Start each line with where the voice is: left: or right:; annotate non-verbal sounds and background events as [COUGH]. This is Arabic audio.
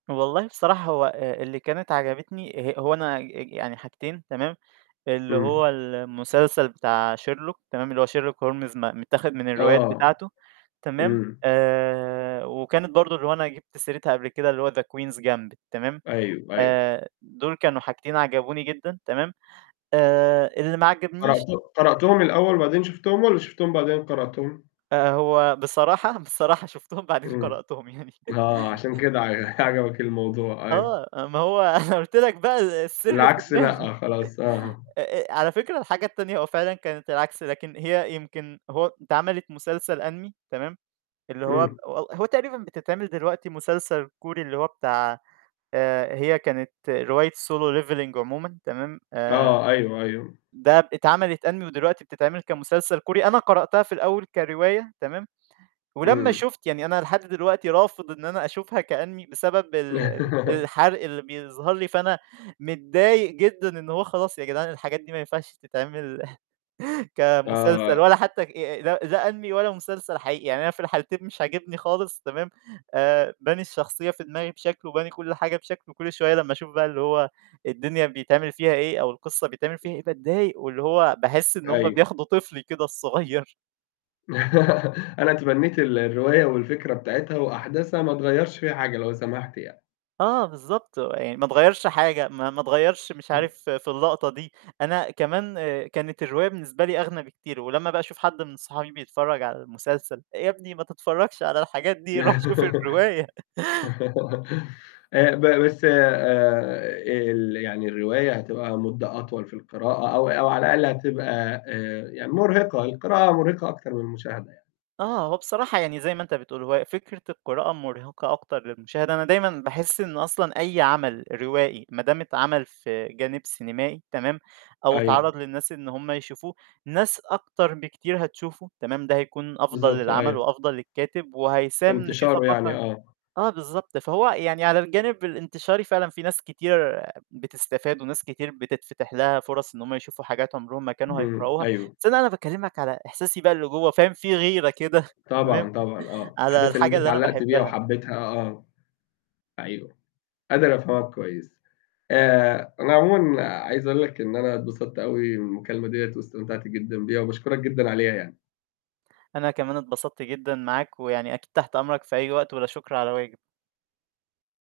right: والله بصراحة هو آآ، اللي كانت عجبتني ه هو أنا أج أج يعني حاجتين تمام، اللي
left: إمم.
right: هو المسلسل بتاع Sherlock تمام اللي هو Sherlock Holmes م متّاخد من الروايات
left: آه.
right: بتاعته تمام،
left: إمم.
right: آآ، وكانت برضه اللي هو أنا جبت سيرتها قبل كده اللي هو The Queen's Gambit تمام،
left: أيوه، أيوه.
right: آآ دول كانوا حاجتين عَجَبوني جدًا تمام، آآ اللي ما عَجَبنيش
left: قرأت قرأتهم الأول بعدين شُفتهم والّا شُفتهم بعدين قرأتهم؟
right: آآ، هو بصراحة، بصراحة شوفتهم بعدين
left: إمم.
right: قرأتهم يعني.
left: آه، عشان كده ع
right: [CHUCKLES]
left: [CHUCKLES] عجبك الموضوع أيوه.
right: آه، آآ ما هو [CHUCKLES] قُلت لك بقى السِر في
left: العكس
right: دماغي.
left: لأ، خلاص
right: [CHUCKLES]
left: آه.
right: آآ آآ، على فكرة الحاجة التانية هو فعلًا كانت العكس لكن هي يمكن هو اتعملت مسلسل Anime تمام، اللي هو ب
left: إمم.
right: هو هو تقريبًا بتتعمل دلوقتي مسلسل كوري اللي هو بتاع آآ، هي كانت رواية Solo Leveling عمومًا تمام، آآ
left: آه، أيوه، أيوه.
right: ده ب اتعمل Anime ودلوقتي بتتعمل كمسلسل كوري أنا قرأتها في الأول كرواية تمام، ولمّا
left: إمم.
right: شُفت يعني أنا لحد دلوقتي رافض إن أنا أشوفها كAnime بسبب ال ال
left: [LAUGHS]
right: الحرق اللي بيظهر لي، فأنا متضايق جدًا إن هو خلاص يا جدعان الحاجات دي ما ينفعش تتعمل [CHUCKLES] كمسلسل
left: آه.
right: ولا حتى ك آآ، لا، لا Anime ولا مسلسل حقيقي، يعني أنا في الحالتين مش عاجبني خالص تمام، آآ باني الشخصية في دماغي بشكل وباني كل حاجة بشكل وكل شوية لمّا أشوف بقى اللي هو الدنيا بيتعمل فيها إيه أو القصة بيتعمل فيها إيه باتضايق واللي هو باحس إن هم
left: أيوه.
right: بياخدوا طِفلي كده الصغيّر.
left: [LAUGHS] أنا اتمنّيت ال الرواية والفكرة بتاعتها وأحداثها ما تغيّرش فيها حاجة لو سمحت يعني.
right: آه بالضبط، هو يعني ما اتغيّرش حاجة ما ما اتغيّرش مش
left: إمم.
right: عارف في اللقطة دي. أنا كمان كانت الرواية بالنسبة لي أغنى بكتير ولمّا بقى أشوف حد من أصحابي بيتفرّج على المسلسل، "يا ابني ما تتفرّجش على الحاجات دي روح شوف
left: [LAUGHS]
right: الرواية." [CHUCKLES]
left: آآ ب بس آآ ال يعني الرواية هتبقى مدّة أطول في القراءة أو أو على الأقل هتبقى آآ، يعني مُرهِقة، القراءة مُرهِقة أكتر من المشاهدة يع
right: آه، هو بصراحة يعني زي ما أنت بتقول، هو فكرة القراءة مُرهقة أكتر للمشاهد، أنا دايمًا باحس إن أصلًا أي عمل روائي ما دام اتعمل في جانب سينمائي تمام، أو
left: أيوه.
right: اتعرض للناس إن هم يشوفوه، ناس أكتر بكتير هتشوفه تمام، ده هيكون أفضل
left: بالضبط،
right: للعمل
left: أيوه.
right: وأفضل للكاتب
left: في
right: وهيساهم في
left: انتشاره يعني،
right: ثقافة
left: آه.
right: آه بالضبط، فهو يعني على الجانب الانتشاري فعلًا في ناس كتير بتستفاد وناس كتير بتتفتح لها فرص إن هم يشوفوا حاجات عُمرهم ما كانوا
left: إمم،
right: هيقرأوها،
left: أيوه.
right: بس هنا أنا باكلّمك على إحساسي بقى اللي جوّا فاهم في غيرة كده تمام،
left: طبعًا، طبعًا
right: [CHUCKLES]
left: آه،
right: على
left: أحداث اللي أنت
right: الحاجة اللي أنا
left: اتعلّقت بيها
right: باحبها.
left: وحبّيتها آه. أيوه، قادر أفهمك كويس. آآ، أنا عمومًا عايز أقول لك إن أنا اتبسط أوي من المكالمة دِيّة واستمتعت جدًا بيها وباشكُرك جدًا عليها يعني.
right: أنا كمان اتبسطت جدًا معاك، ويعني أكيد تحت أمرك في أي وقت ولا شكرًا على واجب.